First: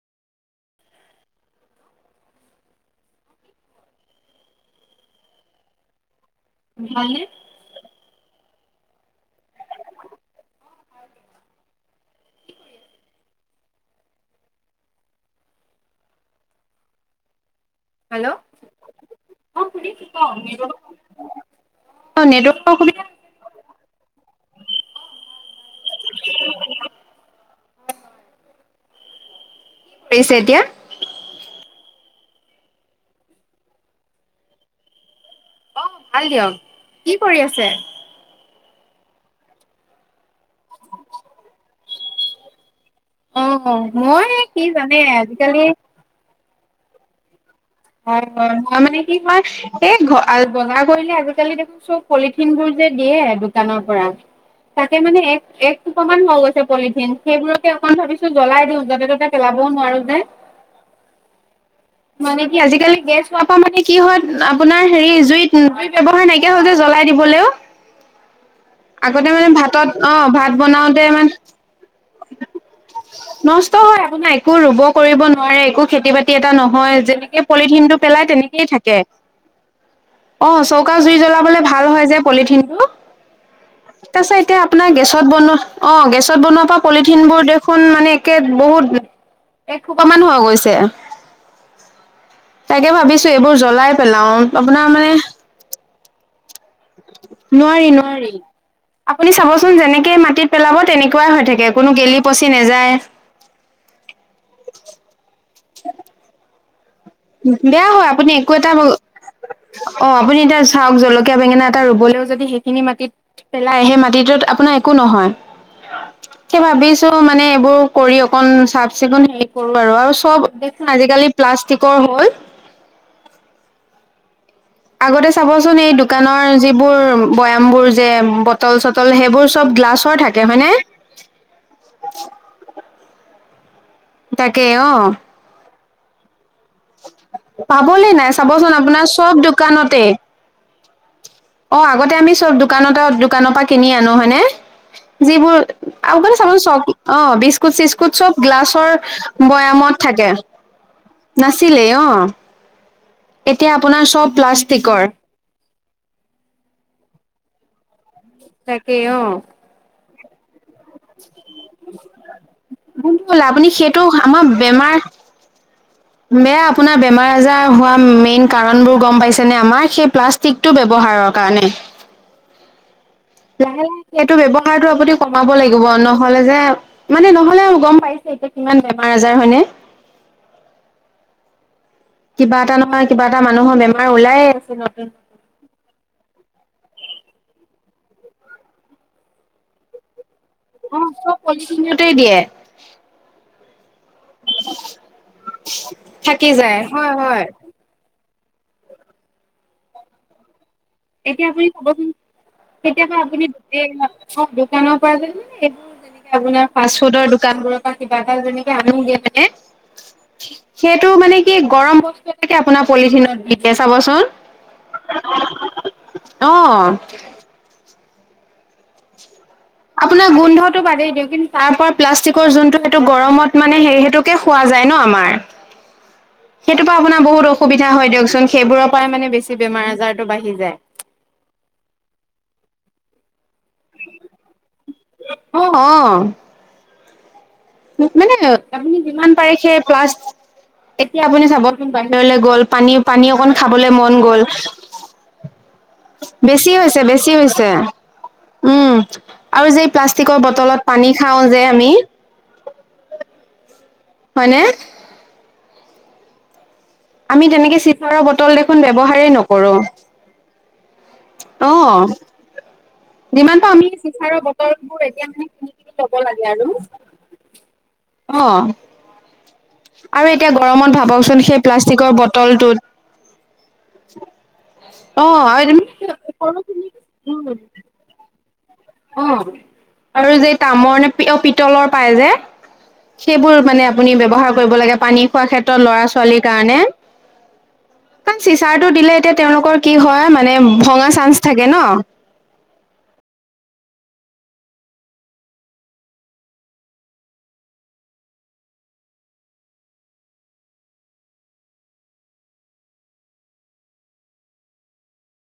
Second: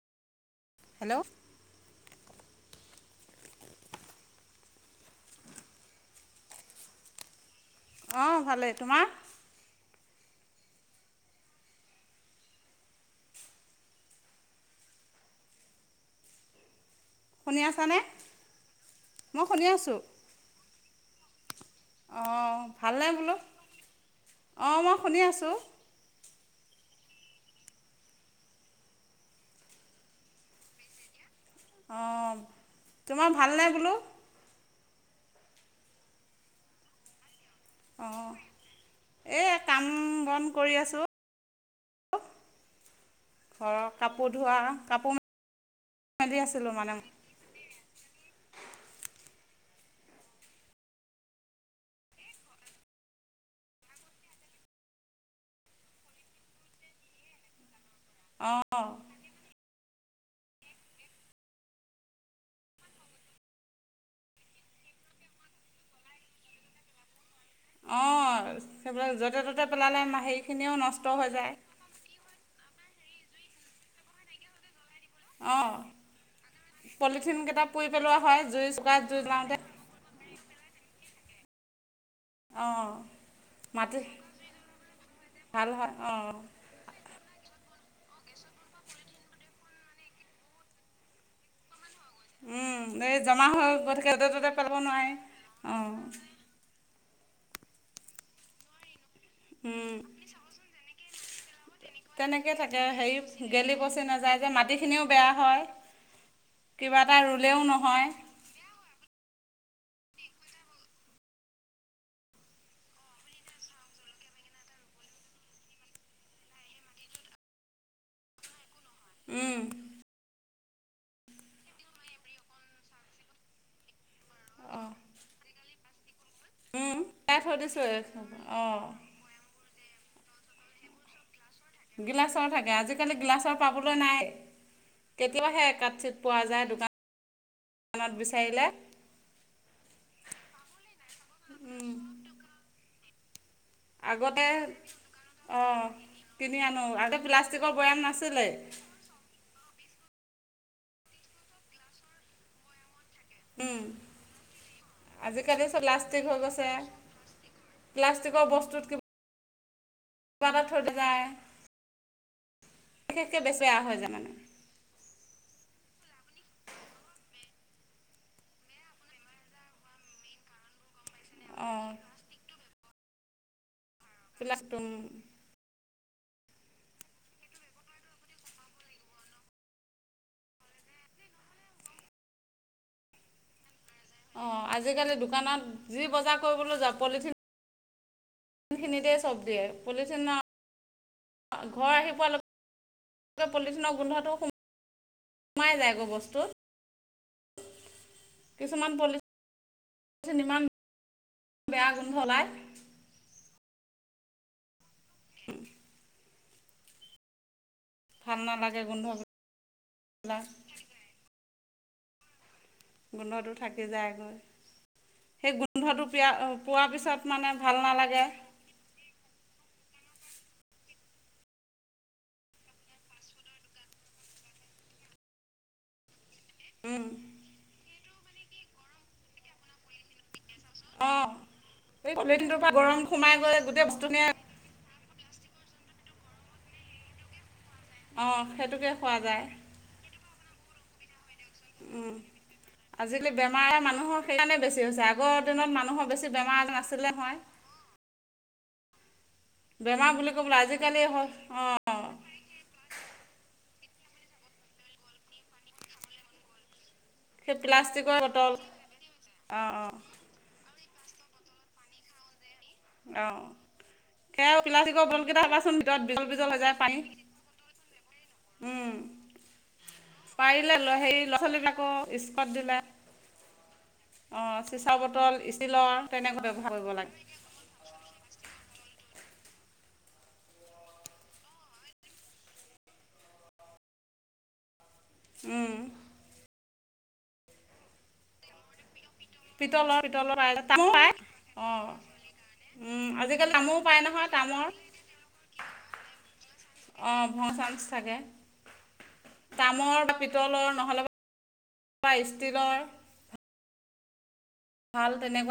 Hello. ভাল নে? অঁ', -ভালেই। তোমাৰ? শুনি আছা নে? হেল্ল'। অঁ', -শুনিছো, ক? অঁ', নেটৱৰ্কৰ -ভাল অসুবিধা নে বোলো? অঁ', -মই শুনি আছোঁ। [unintelligible] পিছে এতিয়া অঁ', তোমাৰ ভাল নে বোলো? অ', ভাল দিয়ক। কি কৰি আছে? অঁ', এই কাম-বন কৰি আছোঁ। অ', -ঘৰৰ মই কাপোৰ ধোৱা কি জানে কাপোৰ আজিকালি মেলি আছিলোঁ মানে। হয়-হয়-হয়। মানে কি হয়- এই বজাৰ কৰিলে আজিকালি দেখিছো পলিথিন বোৰ যে দিয়ে দোকানৰ পৰা। তাকে মানে এক-এক একহোপামান হৈ গৈছে পলিথিন। সেইবোৰকে অকণ ভাবিছো জ্বলাই দিওঁ অঁ য'তে-ত'তে পেলাবও নোৱাৰো যে। মানে- আজিকালি গেছ হোৱাৰ পৰা মানে কি হয় আপোনাৰ হেৰি জুইত-জুই ব্যৱহাৰ নাইকিয়া হ'ল যে জ্বলাই দিবলৈও। অঁ সেইবিলাক আগতে য'তে মানে ত'তে ভাত'ত পেলালে অঁ', ভাত হেৰিখিনিও বনাওঁতে নষ্ট হৈ মানে যায় নষ্ট হয়, একো নাই। একো ৰুব কৰিব নোৱাৰে, অঁ একো খেতি-বাতি এটা নহয়। যেনেকে পলিথিনকেইটা পুৰি কিন্ত পেলোৱা পেলাই হয় জুই তেনেকেই থাকে। চোকাত জুই জ্বলাওঁতে অঁ', -চৌকা জুই জ্বলাবলে ভাল হয়- পলিথিনবোৰ। অঁ মাটি তাৰপিছত এতিয়া আপোনাৰ গেছত বনোৱা, ভাল হয় অঁ গেছত বনোৱা- পলিথিনবোৰ দেখোন মানে একে বহুত এক হোপামান হৈ গৈছে। তাকে উমঁ, এই ভাবিছো জমা এইবোৰ হৈ জ্বলাই গতিকে পেলাও য'তে-ত'তে পেলাব আপোনাৰ নোৱাৰে, অঁ',। নোৱাৰি-নোৱাৰি। আপুনি চাবচোন উম। যেনেকৈ মাটিত পেলাব তেনেকুৱাই হৈ থাকে কোনো গেলি পচি তেনেকৈ থাকে নেযায়। হেৰি গেলি পচি নাযায়, যে মাটিখিনিও বেয়া হয়, কিবা এটা ৰুলেও নহয়। মানে এনেকুৱা এটা ব [unintelligible] অ', -আপুনি এতিয়া চাওক জলকীয়া বেঙেনা এটা ৰুবলৈও যদি সেইখিনি মাটিত- পেলাই সেই মাটিটোত আপোনাৰ একো নহয়। [unintelligible] সেই ভাবিছো মানে এইবোৰ কৰি অকণ চাফ-চিকুণ হে উম, কৰো আৰু। আৰু চব দেকান আজিকালি প্লাষ্টিক [unintelligible] আগতে চাবচোন এই দোকানৰ উম, যিবোৰ তিয়াই থৈ বয়াম বোৰ দিছোঁৱে। যে অঁ, বটল-চটল সেইবোৰ- চব গিলাচৰ থাকে হয় নে। গিলাচৰ থাকে, আজিকালি গিলাচৰ পাবলৈ নাই। তাকে অ সেই- কিবাহে কাট চিত পোৱা যায় দোকানত। পাবলে নাই বিচাৰিলে। চাবচোন আপোনাৰ চব দোকানতে। অ আগতে আমি চপ দোকানত দোকানপা কিনি আনো হয়নে। আগতে যিবোৰ অঁ, আপুনি কিনি চাবচোন চব আনো আগতে অ প্লাষ্টিকৰ বিস্কুট বৈয়াম চিস্কুত চব নাছিলেই। গ্লাছৰ। বৈয়ামত থাকে নাছিলেই অ। এতিয়া আপোনাৰ চব প্লাষ্টিকৰ। আজি কালি চব লাষ্টিক হৈ গৈছে, প্লাষ্টিকৰ বস্তুত কি। তেওঁ। কিব এটা থৈ নাযায় বিশেষকৈ ব'ল বেছ আপুনি বেয়া হৈ সেইটো যায় মানে। আমাৰ বেমাৰ। খোলা। বেয়া আপোনাৰ বেমাৰ আজাৰ হোৱা মেইন কাৰণবোৰ গম পাইছেনে আমাৰ সেই প্লাষ্টিকটো ব্যৱহাৰৰ। কানে। অঁ লাহে লাহে সেইটো এইবিলাক তুম ব্যবহাৰটো আপুনি ক। কমাব লাগিব নহ'লে যে মানে নহ'লে গম পাইছে এতিয়া কিমান বেমাৰ আজাৰ হয়নে। হয়। কিবা এটা নহয় কিবা এটা মানুহৰ বেমাৰ ওলাইে অঁ আছে নতুন। আজিকালি দোকানত। যি বজা কইবলৈ যাও পলিথিন। থ খিনি দিয়ে চব দিয়ে পলিথিন অ চব ঘৰ পলিথিনতে আহি পোৱাৰ দিয়ে লগে। তই পলিথিনৰ গোন্ধটো শই। থাকি যায় হয় হয়। কিছুমান পলি ঠিন ইমান। এতিয়া আপুনি বেয়া ক'বচোন গোন্ধ ওলায় কেতিয়াবা আপুনি গোটেই দোকানত। আপোনাৰ ফাচ ফুডৰ দোকান বোৰত। কিবা এটা ভাল যেনেকে নালাগে আবুন দিয়া গোন্ধবিলাক থাকে সেইটো মানে কি গৰম বস্তু। এটো আপোনাৰ পলিথিনত গোন্ধটো দিয়ে থাকি চাবচোন যায়গৈ সেই গোন্ধটো পিয়া অ। পোৱাৰ পিছত মানে ভাল নালাগে। আপোনাৰ গোন্ধটো বাদেই দিওঁক কিন্তু তাৰ পৰা প্লাষ্টিকৰ যোনটো সেইটো গৰমত মানে হেৰী সেইটো। টে খে খোৱা যায় ন আমাৰ। চি। সেইটোৰ পৰা আপোনাৰ বহুত অসুবিধা হয় দিয়কচোন সেইবোৰৰ পৰাই মানে বেছি বেমাৰ আজাৰটো বাঢ়ি যায়। অ এই পলিঠিনটোৰ পৰা গৰম সোমাই গ'লে গোটেই বস্তুখিনি য়ে। অ অ। মানে অঁ আ সেইটোকে আপুনি খোৱা যিমান পাৰে যায় সেই প্লাছ। এতিয়া আপুনি চাবচোন বাহিৰলৈ গ'ল পানী আজিকালি পানী অকন বেমাৰ খাবলে মানুহৰ মন গ'ল। সেইকাৰণে বেছি হৈছে আগৰ দিনত মানুহৰ বেছি বেমাৰ হৈছে নাছিলে বেছি হয়। হৈছে উম আৰু যে বেমাৰ বুলি প্লাষ্টিকৰ ক'বলৈ বটলত আজিকালি পানী খাও হক যে অ। আমি হয়নে। আমি সেই তেনেকে প্লাষ্টিকৰ চিখৰৰ বটল দেখোন ব্যৱহাৰেই অঁ নকৰোঁ। অঁ অঁ। অঁ যিমান পাওঁ আমি চিচাৰৰ সেয়া প্লাষ্টিকৰ বটলবোৰ এতিয়া বটলকেইটা মানে কিনি চাবাচোন ভিতৰত কিনি ল'ব বিজল বিজল লাগে হৈ যায় আৰু। পানী অ। উম আৰু এতিয়া পাৰিলে গৰমত হেৰি ল'ৰা ভাবকচোন সেই ছোৱালীবিলাকৰ প্লাষ্টিকৰ স্কট দিলে অঁ চিচাৰ বটলটোত। অ বটল আও এদিন ষ্টীলৰ তেনেকৈ উপত ব্যৱহাৰ আছিল কৰিব লাগে উ। অ আৰু যে তামৰ নে অ পিতলৰ পায় যে। সেইবোৰ মানে আপুনি ব্যৱহাৰ কৰিব লাগে। পানী খোৱা উম ক্ষেত্ৰত ল'ৰা-ছোৱালীৰ কাৰণে। কাৰণ চিচাৰটো দিলে তেতিয়া তেওঁলোকৰ কি পিতলৰ হয় পিতলৰ পায় মানে ভঙা চান্স থাকে ন! উম আজিকালি তামৰো পায় নহয়, তামৰ। অ ভঙা চান্স থাকে। তামৰ বা পিতলৰ নহ'লে বা ষ্টিলৰ। ভাল তেনেকুৱা